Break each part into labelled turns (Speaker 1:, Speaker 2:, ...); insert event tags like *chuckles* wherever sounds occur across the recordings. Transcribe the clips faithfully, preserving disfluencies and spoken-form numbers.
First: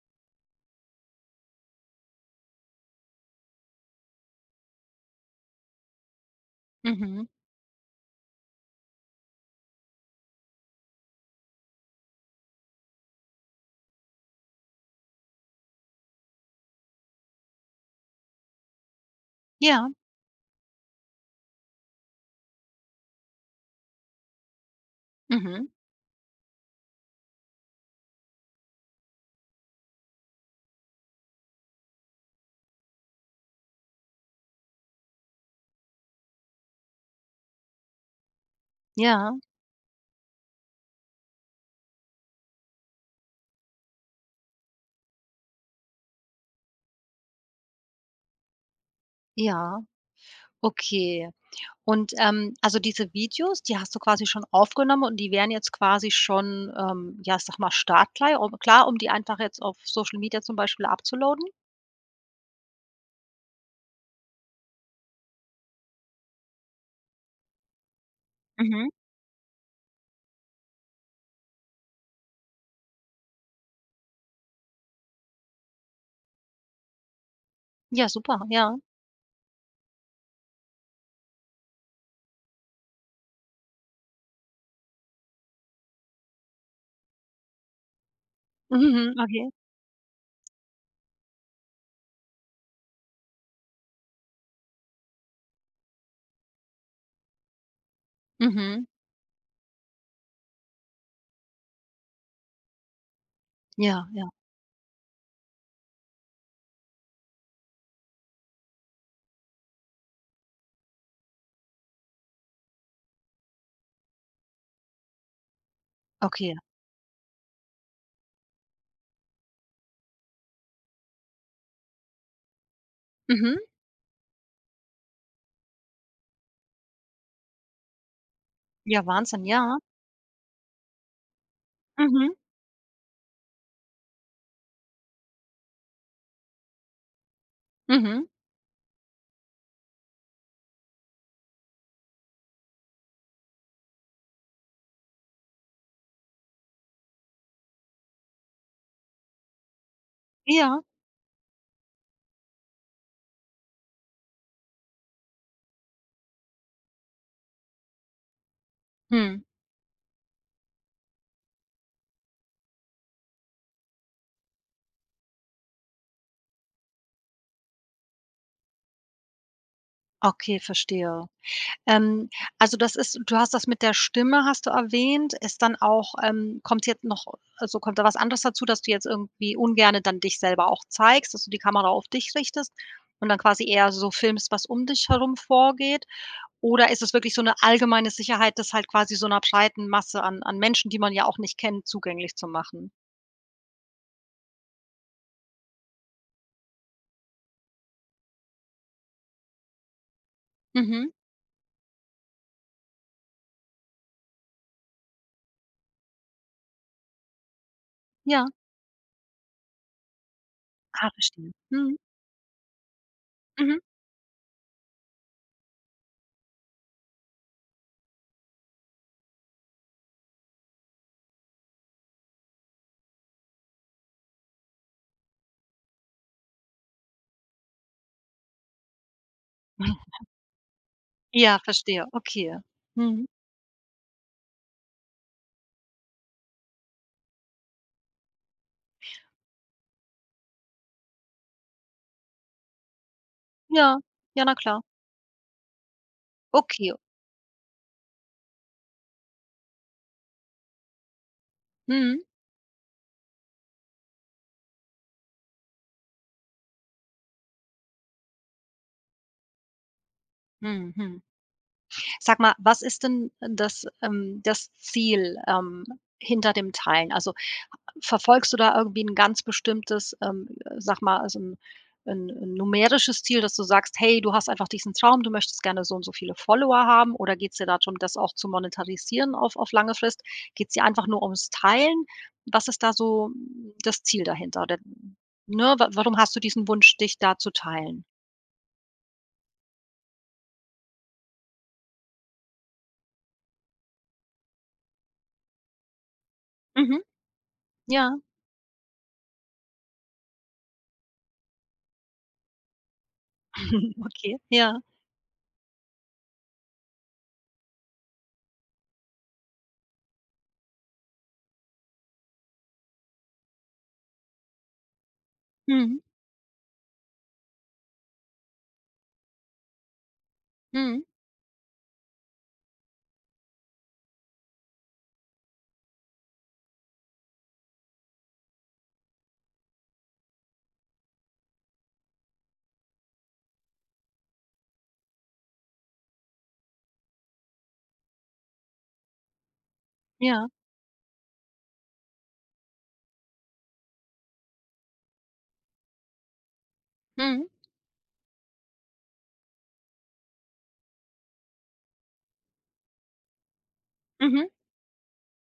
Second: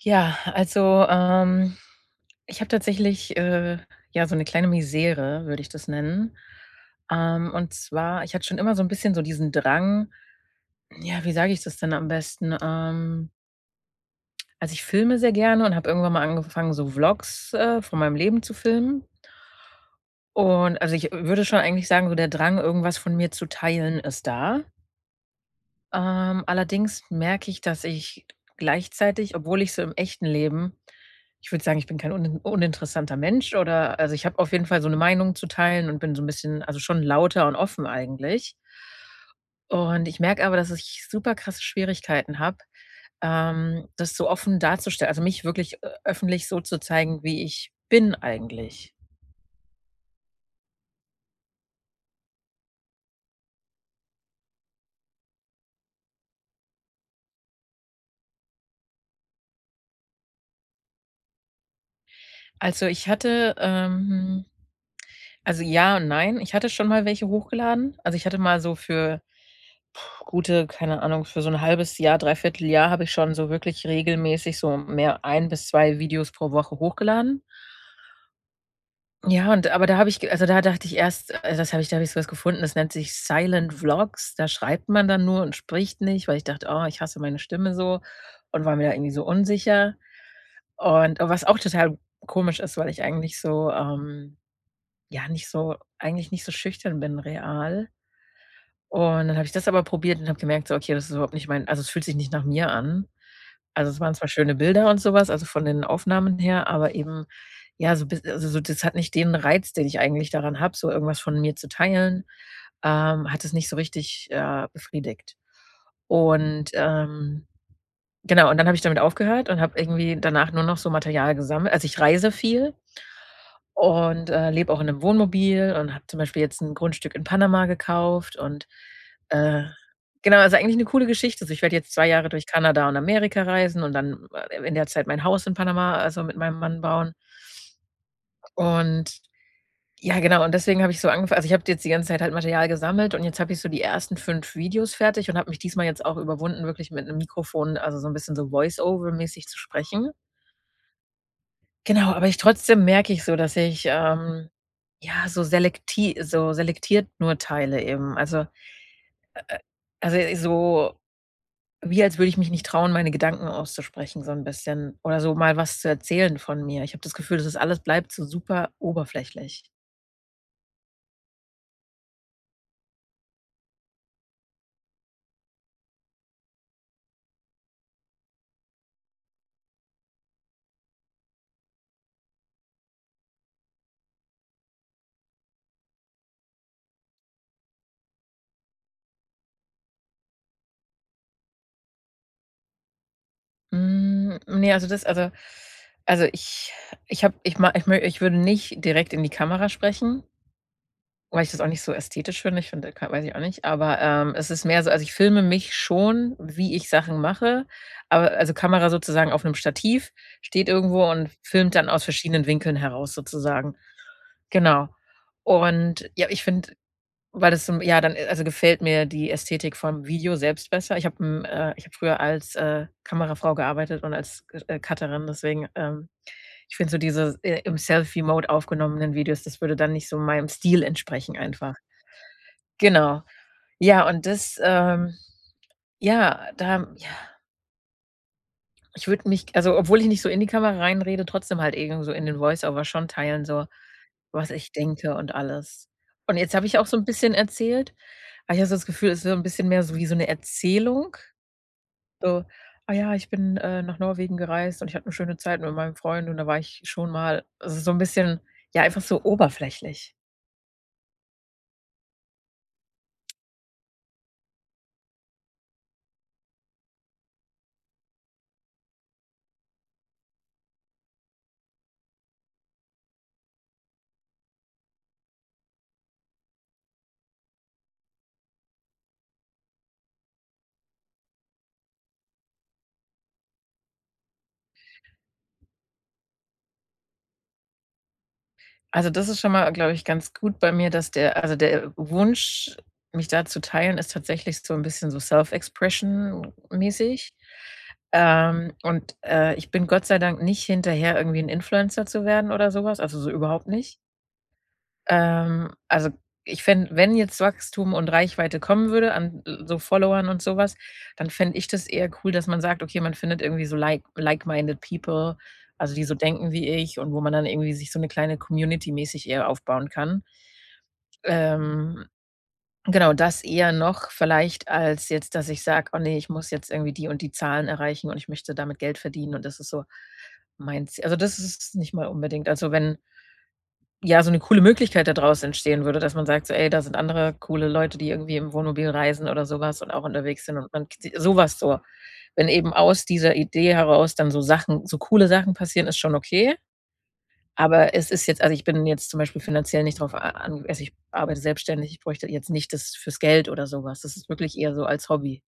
Speaker 1: Ja, also, ähm, ich habe tatsächlich, äh, ja, so 'ne kleine Misere, würde ich das nennen.
Speaker 2: Mhm.
Speaker 1: Ähm, und zwar, ich hatte schon immer so 'n bisschen so diesen Drang Ja, wie sage ich das denn am besten? Ähm Also, ich filme sehr gerne und habe irgendwann mal angefangen, so Vlogs, äh, von meinem Leben zu filmen.
Speaker 2: Ja.
Speaker 1: Und, also, ich, äh, würde schon eigentlich sagen, so der Drang, irgendwas von mir zu teilen, ist da.
Speaker 2: Mhm.
Speaker 1: Ähm, allerdings merke ich, dass ich gleichzeitig obwohl ich so im echten Leben ich würde sagen, ich bin kein unin uninteressanter Mensch oder also, ich habe auf jeden Fall so 'ne Meinung zu teilen und bin so 'n bisschen, also, schon lauter und offen eigentlich.
Speaker 2: Ja.
Speaker 1: Und ich merke aber, dass ich super krasse Schwierigkeiten habe, ähm, das so offen darzustellen. Also, mich wirklich ö öffentlich so zu zeigen, wie ich bin, eigentlich.
Speaker 2: Ja, okay. Und, ähm, also, diese Videos, die hast du quasi schon aufgenommen und die wären jetzt quasi schon, ähm, ja, ich sage mal, startklar, un klar, um die einfach jetzt auf Social Media zum Beispiel upzuloaden?
Speaker 1: Also, ich hatte ähm, also, ja und nein, ich hatte schon mal welche hochgeladen. Also, ich hatte mal so
Speaker 2: Mhm.
Speaker 1: für *blows air* gute keine Ahnung, für so 'n halbes Jahr, dreiviertel Jahr habe ich schon so wirklich regelmäßig so mehr ein bis zwei Videos pro Woche hochgeladen.
Speaker 2: Ja, super, ja.
Speaker 1: Ja, und aber da habe ich g also, da dachte ich erst also, das habe ich da habe ich so was gefunden, das nennt sich Silent Vlogs, da schreibt man dann nur und spricht nicht, weil ich dachte: „Oh, ich hasse meine Stimme“ so und war mir da irgendwie
Speaker 2: Mhm,
Speaker 1: so
Speaker 2: okay.
Speaker 1: unsicher. Und was auch total komisch ist, weil ich eigentlich so, ähm, ja, nicht so eigentlich nicht so schüchtern bin real.
Speaker 2: Mhm.
Speaker 1: Und dann habe ich das aber probiert und habe gemerkt, so: „Okay, das ist überhaupt nicht mein also, es fühlt sich nicht nach mir an.“ Also, es
Speaker 2: Ja,
Speaker 1: waren zwar
Speaker 2: ja.
Speaker 1: schöne Bilder und sowas, also, von den Aufnahmen her, aber eben, ja, so biss also, so, das hat nicht den Reiz, den ich eigentlich daran habe, so irgendwas von mir zu teilen ähm, hat das nicht so richtig, äh, befriedigt.
Speaker 2: Okay.
Speaker 1: Und, ähm genau, und dann habe ich damit aufgehört und habe irgendwie danach nur noch so Material gesammelt. Also, ich reise viel
Speaker 2: Mhm.
Speaker 1: und, äh, lebe auch in 'nem Wohnmobil und habe zum Beispiel jetzt 'n Grundstück in Panama gekauft und
Speaker 2: Ja, Wahnsinn,
Speaker 1: äh,
Speaker 2: ja.
Speaker 1: genau, also, eigentlich 'ne coole Geschichte, also, ich werd jetzt zwei Jahre
Speaker 2: Mhm.
Speaker 1: durch Kanada und Amerika reisen und dann, äh, in der Zeit mein Haus in Panama, also, mit meinem Mann bauen.
Speaker 2: Mhm.
Speaker 1: Und ja, genau, und deswegen habe ich so angefangen also, ich habe da jetzt die ganze Zeit halt Material gesammelt und jetzt habe ich so die ersten fünf Videos fertig und habe mich diesmal jetzt auch überwunden, wirklich mit 'nem Mikrofon, also, so 'n bisschen so Voiceover-mäßig zu sprechen.
Speaker 2: Ja.
Speaker 1: Genau, aber ich trotzdem merke ich so, dass ich, ähm, ja, so selekti so selektiert nur teile eben. Also, äh,
Speaker 2: Mhm.
Speaker 1: äh, also, so wie als würde ich mich nicht trauen, meine Gedanken auszusprechen so 'n bisschen oder so mal was zu erzählen von mir. Ich habe das Gefühl, das ist alles bleibt so super oberflächlich.
Speaker 2: Okay, verstehe. Ähm, also das ist du hast das mit der Stimme hast du erwähnt ist dann auch ähm, kommt jetzt noch also kommt da was anderes dazu, dass du jetzt irgendwie ungerne dann dich selber auch zeigst, dass du die Kamera auf dich richtest und dann quasi eher so filmst, was um dich herum vorgeht? Oder ist es wirklich so 'ne allgemeine Sicherheit, das halt quasi so 'ner breiten Masse an an Menschen, die man ja auch nicht kennt, zugänglich zu machen?
Speaker 1: Hm, ne, also das also also ich ich habe ich ma ich mö ich würde nicht direkt in die Kamera sprechen
Speaker 2: Mhm.
Speaker 1: weil ich das auch nicht so ästhetisch finde. Ich finde, da ka weiß ich auch nicht, aber, ähm, es ist mehr so also ich filme mich schon, wie ich Sachen mache, aber
Speaker 2: Ja.
Speaker 1: also Kamera sozusagen auf 'nem Stativ, steht irgendwo
Speaker 2: Ah,
Speaker 1: und
Speaker 2: verstehe.
Speaker 1: filmt dann
Speaker 2: Mhm.
Speaker 1: aus verschiedenen Winkeln heraus sozusagen.
Speaker 2: Mhm.
Speaker 1: Genau und, ja, ich finde, weil das zum ja, dann, äh, also gefällt mir die Ästhetik vom Video selbst besser. Ich habe 'n äh, ich habe früher als, äh, Kamerafrau gearbeitet und als C äh, Cutterin, deswegen ähm, ich finde so diese, äh, im Selfie-Mode aufgenommenen Videos, das würde dann nicht so
Speaker 2: *chuckles*
Speaker 1: meinem Stil entsprechen
Speaker 2: Ja,
Speaker 1: einfach.
Speaker 2: verstehe, okay.
Speaker 1: Genau.
Speaker 2: Mhm.
Speaker 1: Ja, und das ähm, ja, da ja. Ich würde mich- also, obwohl ich nicht so in die Kamera reinrede- trotzdem halt irgend so in den Voiceover schon teilen, so,
Speaker 2: Ja, ja,
Speaker 1: was
Speaker 2: na
Speaker 1: ich
Speaker 2: klar.
Speaker 1: denke und alles. Und jetzt habe ich auch
Speaker 2: Okay.
Speaker 1: so 'n bisschen erzählt, aber ich habe so das Gefühl, es ist so 'n bisschen mehr so wie so 'ne Erzählung,
Speaker 2: Mhm.
Speaker 1: so: „Ah ja, ich bin, äh, nach Norwegen gereist und ich hatte 'ne schöne Zeit mit meinem Freund und da war ich schon mal,“ also, so 'n bisschen ja, einfach so oberflächlich.
Speaker 2: Mhm. Mhm. Sag mal, was ist denn, äh, das ähm, das Ziel, ähm, hinter dem Teilen? Also, verfolgst du da irgendwie 'n ganz bestimmtes, ähm, sage mal, so 'n 'n numerisches Ziel, dass du sagst, hey, du hast einfach diesen Traum, du möchtest gerne so und so viele Follower haben? Oder geht's dir da drum, das auch zu monetarisieren auf auf lange Frist? Geht's dir einfach nur ums Teilen? Was ist da so das Ziel dahinter oder ne? Wa warum hast du diesen Wunsch, dich da zu teilen?
Speaker 1: Also, das ist schon mal, glaube ich, ganz gut bei mir, dass der also, der Wunsch, mich da zu teilen, ist tatsächlich so 'n bisschen so Self-Expression
Speaker 2: Mhm.
Speaker 1: mäßig.
Speaker 2: Ja.
Speaker 1: Ähm, und, äh, ich bin Gott sei Dank nicht hinterher irgendwie 'n Influencer zu werden oder so was, also, so überhaupt nicht.
Speaker 2: *chuckles* Okay, ja.
Speaker 1: Ähm, also, ich fände wenn jetzt Wachstum und Reichweite kommen würde an so Followern und so was, dann fände ich das eher cool, dass man sagt. „Okay, man findet irgendwie so like like-minded people, also
Speaker 2: Mhm.
Speaker 1: die so denken wie ich und wo man dann irgendwie sich so 'ne kleine Community mäßig eher aufbauen kann.“
Speaker 2: Mhm.
Speaker 1: Ähm, genau, das eher noch, vielleicht als jetzt, dass ich sage: „Oh ne, ich muss jetzt irgendwie die und die Zahlen erreichen und ich möchte damit Geld verdienen und das ist so mein Z“ Also, das ist es nicht mal unbedingt. Also, wenn ja, so 'ne coole Möglichkeit da draus entstehen würde, dass man sagt, so: „Ey, da sind andere coole Leute, die irgendwie im Wohnmobil reisen oder sowas und auch unterwegs
Speaker 2: Ja.
Speaker 1: sind und man kt“ sowas so. Wenn eben aus dieser Idee heraus dann so Sachen so coole Sachen passieren, ist schon okay,
Speaker 2: Mhm.
Speaker 1: aber es ist jetzt also, ich bin jetzt zum Beispiel finanziell nicht drauf a an also, ich arbeite selbstständig, ich bräuchte jetzt nicht das fürs Geld oder sowas. Das ist
Speaker 2: Mhm.
Speaker 1: wirklich eher so als Hobby.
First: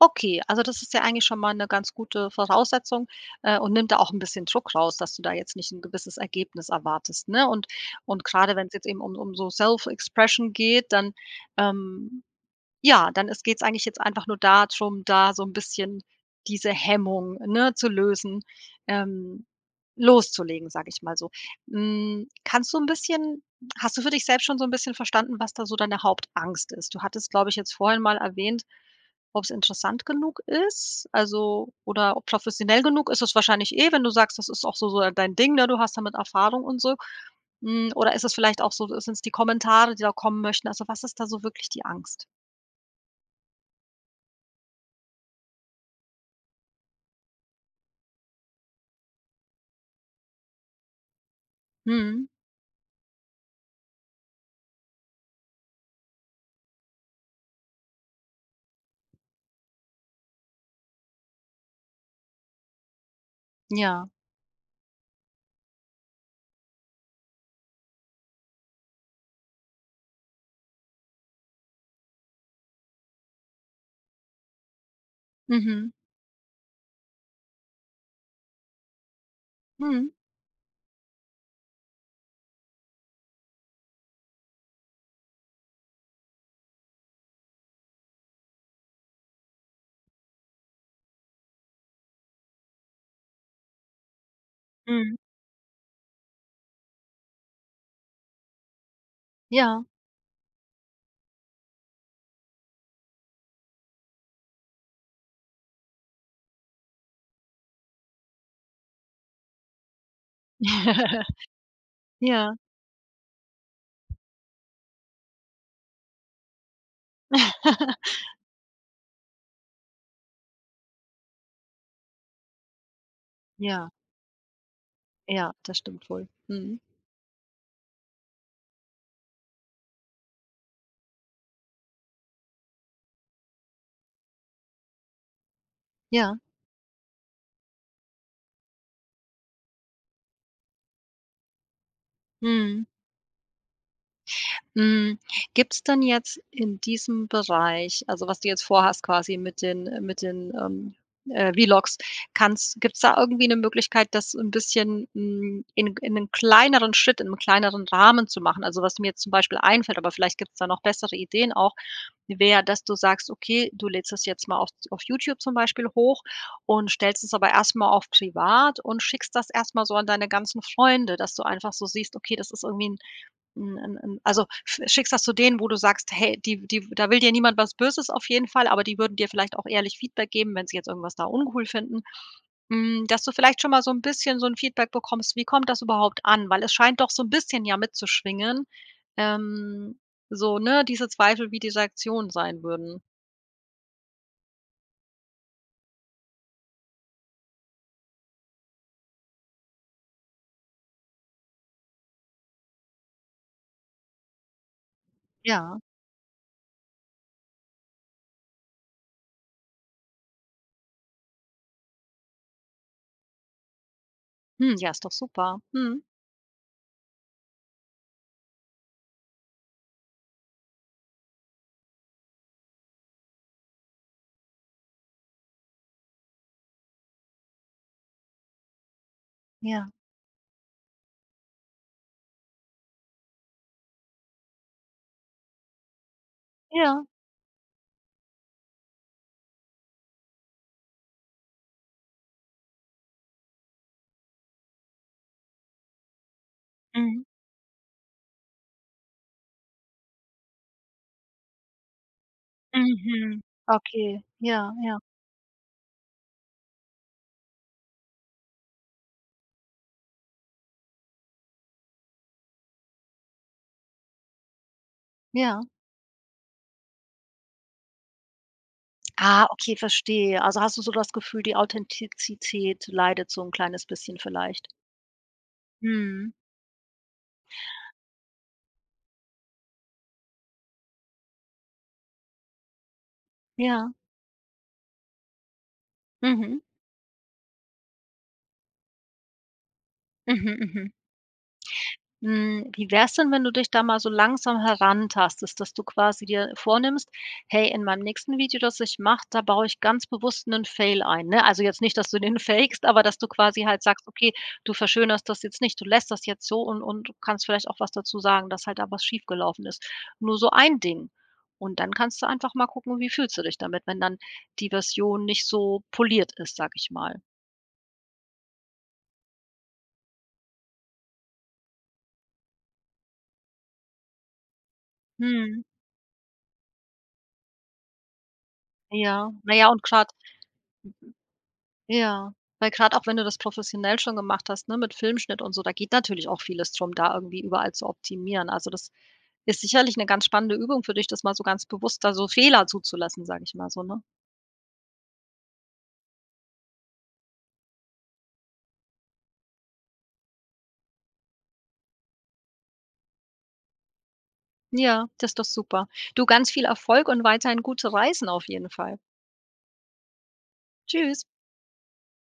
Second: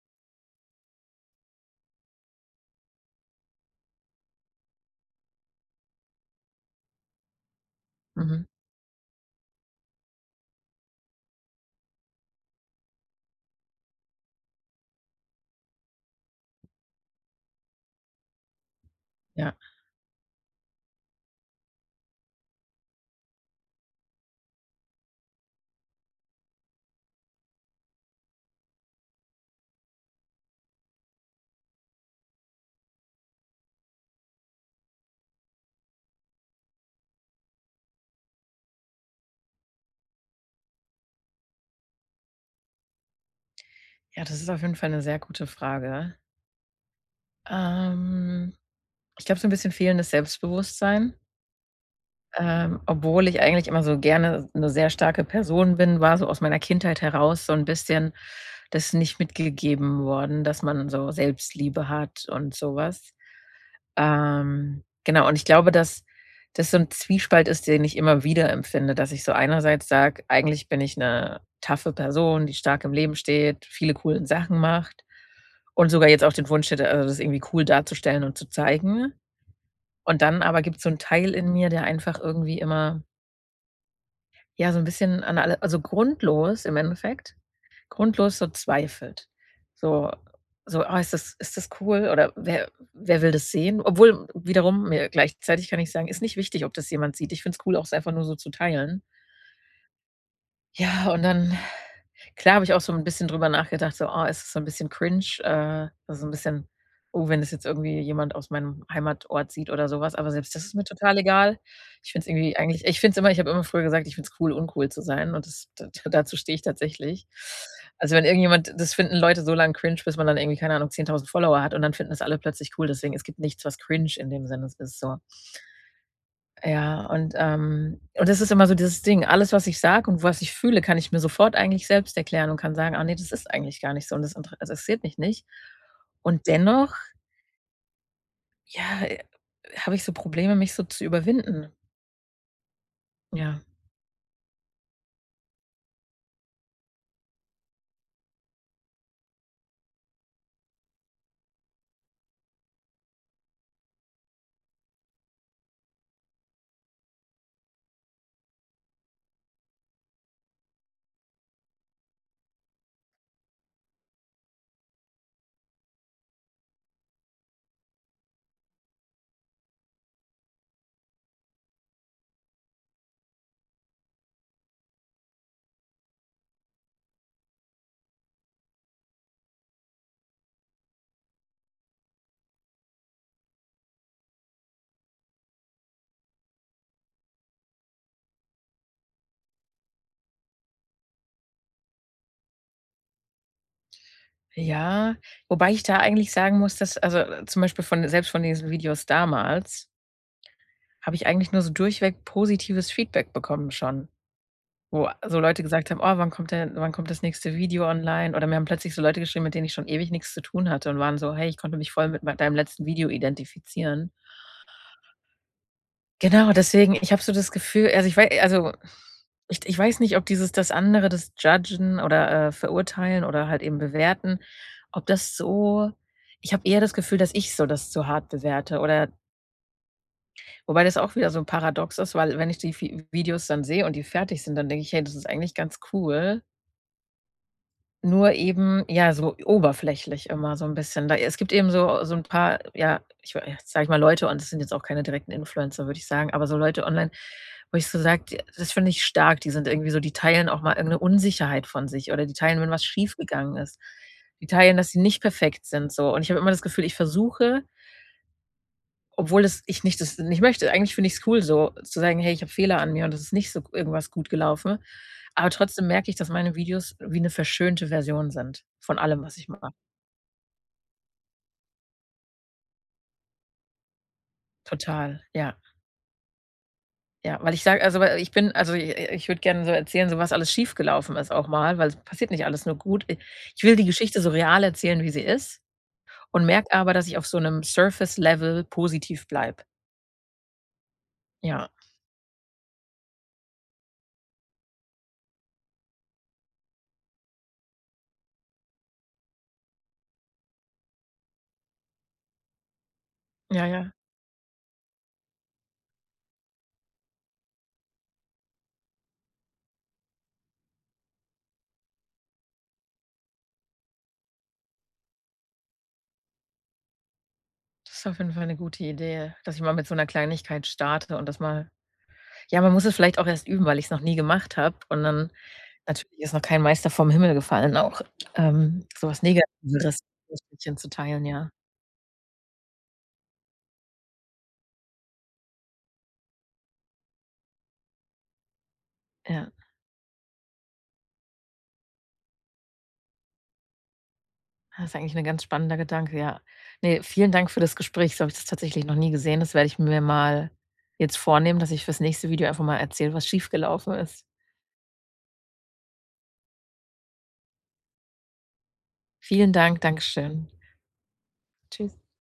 Speaker 2: Okay, also, das ist ja eigentlich schon mal 'ne ganz gute Voraussetzung, äh, und nimmt da auch 'n bisschen Druck raus, dass du da jetzt nicht 'n gewisses Ergebnis erwartest, ne? Und und
Speaker 1: Mhm.
Speaker 2: gerade, wenn's jetzt eben um um so Self-Expression geht, dann, ähm, ja, dann ist geht's eigentlich jetzt einfach nur da drum, da so 'n bisschen diese Hemmung, ne, zu lösen, ähm,
Speaker 1: Ja.
Speaker 2: loszulegen, sage ich mal so. Hm, kannst du 'n bisschen hast du für dich selbst schon so 'n bisschen verstanden, was da so deine Hauptangst ist? Du hattest, glaube ich, jetzt vorhin mal erwähnt, ob's interessant genug ist, also, oder o professionell genug ist es wahrscheinlich eh, wenn du sagst, das ist auch so so, äh, dein Ding, ne? Du hast damit Erfahrung und so. Hm, oder ist es vielleicht auch so sind's die Kommentare, die da kommen möchten? Also, was ist da so wirklich die Angst?
Speaker 1: Ja, das ist auf jeden Fall 'ne sehr gute Frage. Ähm, ich glaube, so 'n bisschen fehlendes Selbstbewusstsein.
Speaker 2: Mhm.
Speaker 1: Ähm, obwohl ich eigentlich immer so gerne 'ne sehr starke Person bin, war so aus meiner Kindheit heraus, so 'n bisschen das nicht mitgegeben worden, dass man so Selbstliebe hat und so was.
Speaker 2: Ja.
Speaker 1: Ähm, genau, und ich glaube, dass das so 'n Zwiespalt ist, den ich immer wieder empfinde, dass ich so einerseits sage, eigentlich bin ich 'ne toughe Person, die stark im Leben steht, viele coolen Sachen macht und
Speaker 2: Mhm.
Speaker 1: sogar jetzt auch den Wunsch hätte, also, das irgendwie cool darzustellen und zu zeigen.
Speaker 2: Mhm.
Speaker 1: Und dann aber gibt's so 'n Teil in mir, der einfach irgendwie immer ja, so 'n bisschen an alle also, grundlos im Endeffekt, grundlos so zweifelt. So so: „Ah, ist das ist das cool? Oder wer wer will das sehen?“ Obwohl wiederum mir-
Speaker 2: Mhm.
Speaker 1: gleichzeitig kann ich sagen- ist nicht wichtig, ob das jemand sieht. Ich find's cool, auch es einfach nur so zu teilen.
Speaker 2: Ja.
Speaker 1: Ja, und dann, klar, habe ich auch so 'n bisschen drüber nachgedacht, so: „Oh, ist das so 'n bisschen cringe?“, äh, also so 'n bisschen: „Oh, wenn das jetzt irgendwie jemand aus meinem Heimatort sieht“ oder so was, aber selbst das ist mir total
Speaker 2: *chuckles*
Speaker 1: egal. Ich find's
Speaker 2: Ja.
Speaker 1: irgendwie eigentlich ich find's immer ich habe immer früher gesagt, ich finde es cool, uncool zu sein und das da dazu stehe ich tatsächlich.
Speaker 2: *laughs*
Speaker 1: Also, wenn irgendjemand das finden Leute so lang cringe, bis man dann irgendwie, keine Ahnung, zehntausend Follower hat, und dann finden das alle plötzlich cool, deswegen es gibt nichts, was
Speaker 2: Ja.
Speaker 1: cringe in dem Sinne ist, so.
Speaker 2: Ja, das stimmt wohl, mhm.
Speaker 1: Ja, und, ähm, das ist immer so dieses Ding, alles, was ich sage und was ich fühle, kann ich mir sofort eigentlich selbst erklären und kann sagen, ah, ne, das ist eigentlich gar nicht so und das intere interessiert mich nicht
Speaker 2: Ja.
Speaker 1: und dennoch ja, äh, habe ich so Probleme, mich so zu überwinden.
Speaker 2: Mhm.
Speaker 1: Ja.
Speaker 2: Mhm. Gibt's dann jetzt in diesem Bereich, also was du jetzt vor hast quasi mit den, äh mit den, ähm, äh, V-Logs, kannst gibt's da irgendwie 'ne Möglichkeit, das 'n bisschen, hm, in in 'nen kleineren Schritt, im kleineren Rahmen zu machen? Also was da mir jetzt zum Beispiel einfällt- aber vielleicht gibt's da noch bessere Ideen auch- wäre, dass du sagst, okay, du lädst das jetzt mal auf auf YouTube zum Beispiel hoch und stellst es aber erst mal auf privat und schickst das erst mal so an deine ganzen Freunde, dass du einfach so siehst, okay, das ist irgendwie 'n 'n 'n 'n also, sch schickst das zu denen, wo du sagst hey, die die da will dir niemand was Böses auf jeden Fall, aber die würden dir vielleicht auch ehrlich Feedback geben wenn sie jetzt irgendwas da uncool finden. Hm, dass du vielleicht schon mal so 'n bisschen so 'n Feedback bekommst, wie kommt das überhaupt an? Weil es scheint doch so 'n bisschen ja mitzuschwingen, ähm, so, ne, diese Zweifel, wie die Rektionen sein würden.
Speaker 1: Ja, wobei ich da eigentlich sagen muss, dass also, zum Beispiel von selbst von diesen Videos damals habe ich eigentlich nur so durchweg positives Feedback bekommen schon, wo so Leute
Speaker 2: Ja.
Speaker 1: gesagt haben: „Oh, wann kommt denn wann kommt das nächste Video online?“ Oder mir haben plötzlich so Leute geschrieben, mit denen ich schon ewig nichts zu tun hatte und waren so: „Hey, ich konnte mich voll mit mei deinem letzten Video identifizieren.“
Speaker 2: Hm. Ja, ist doch super. Mhm.
Speaker 1: Genau, deswegen. Ich habe so das Gefühl, also ich wei also *exhales* ich d ich weiß nicht, ob dieses das andere, das Judgen oder, äh, verurteilen oder halt eben bewerten, ob das so ich habe eher das Gefühl dass ich so das zu hart bewerte oder
Speaker 2: Ja.
Speaker 1: Wobei das auch wieder so paradox ist, weil wenn ich die Vi Videos dann sehe und die fertig sind, dann denke ich: „Hey, das ist eigentlich ganz cool.“
Speaker 2: Ja.
Speaker 1: Nur eben, ja, so oberflächlich immer so 'n bisschen. Da es gibt eben so so 'n paar, ja, ich wei äh, sage ich mal, Leute, und das sind jetzt auch keine direkten Influencer, würde ich sagen, aber so Leute online,
Speaker 2: Mhm.
Speaker 1: wo ich so sage: „Die das finde ich stark, die sind irgendwie so die teilen auch mal irgend 'ne Unsicherheit von sich oder die teilen, wenn was schief
Speaker 2: Mhm.
Speaker 1: gegangen ist.
Speaker 2: Okay,
Speaker 1: Die
Speaker 2: ja,
Speaker 1: teilen, dass sie
Speaker 2: ja.
Speaker 1: nicht perfekt sind,“ so und ich habe immer das Gefühl, ich versuche obwohl es ich nicht das nicht möchte, eigentlich finde ich's cool so, zu sagen: „Hey, ich habe Fehler an mir und das ist nicht so g irgendwas gut gelaufen.“ Aber
Speaker 2: Ja.
Speaker 1: trotzdem merke ich, dass meine Videos wie 'ne verschönte Version sind von allem, was
Speaker 2: Ah,
Speaker 1: ich mache.
Speaker 2: okay, verstehe. Also, hast du so das Gefühl, die Authentizität leidet so 'n kleines bisschen vielleicht?
Speaker 1: Total, ja.
Speaker 2: Mhm.
Speaker 1: Ja, weil ich sage, also we ich bin, also, i i ich würde gern so erzählen, so was alles schiefgelaufen ist auch mal, weil es passiert nicht alles nur gut. I ich will die
Speaker 2: Ja.
Speaker 1: Geschichte so real erzählen, wie sie ist und
Speaker 2: Mhm.
Speaker 1: merke aber, dass ich auf so 'nem Surface-Level positiv bleibe. Ja.
Speaker 2: Mhm. Mhm.
Speaker 1: Ja.
Speaker 2: Hm, wie wär's denn, wenn du dich da mal so langsam herantastest, dass du quasi dir vornimmst: „Hey, in meinem nächsten Video, das ich mache, da baue ich ganz bewusst 'nen Fail ein“, ne? Also, jetzt nicht, dass du den fakst, aber dass du quasi
Speaker 1: Ja,
Speaker 2: halt
Speaker 1: ja.
Speaker 2: sagst, okay, du verschönerst das jetzt nicht, du lässt das jetzt so und und kannst vielleicht auch was dazu sagen, dass halt da was schiefgelaufen ist. Nur so ein Ding und dann kannst du einfach mal gucken wie fühlst du dich damit, wenn dann die Version nicht so poliert ist, sage ich mal.
Speaker 1: Das ist auf jeden Fall 'ne gute Idee, dass ich mal mit so 'ner Kleinigkeit starte und das mal Ja, man muss es vielleicht auch erst üben, weil ich's noch nie gemacht habe und dann
Speaker 2: Mhm.
Speaker 1: Natürlich ist noch kein Meister vom Himmel gefallen auch, ähm, sowas
Speaker 2: Ja,
Speaker 1: nega
Speaker 2: na ja, und
Speaker 1: *unintelligible*
Speaker 2: grad
Speaker 1: zu teilen, ja.
Speaker 2: Ja, weil grad auch wenn du das professionell schon gemacht hast, ne, mit Filmschnitt und so, da geht natürlich auch vieles drum, da irgendwie überall zu optimieren. Also, das
Speaker 1: Ja.
Speaker 2: ist sicherlich 'ne ganz spannende Übung für dich, das mal so ganz bewusst da so Fehler zuzulassen, sage ich mal so, ne?
Speaker 1: Ja, ist eigentlich 'n ganz spannender Gedanke, ja. Ne, vielen Dank für das Gespräch. So habe ich das tatsächlich noch nie gesehen, das werde ich mir mal jetzt vornehmen, dass ich für's nächste Video einfach mal erzähle, was schiefgelaufen ist.
Speaker 2: Ja, das ist doch super. Du, ganz viel Erfolg und weiterhin gute Reisen auf jeden Fall.
Speaker 1: Vielen Dank. Dankeschön.
Speaker 2: Tschüss.
Speaker 1: Tschüss.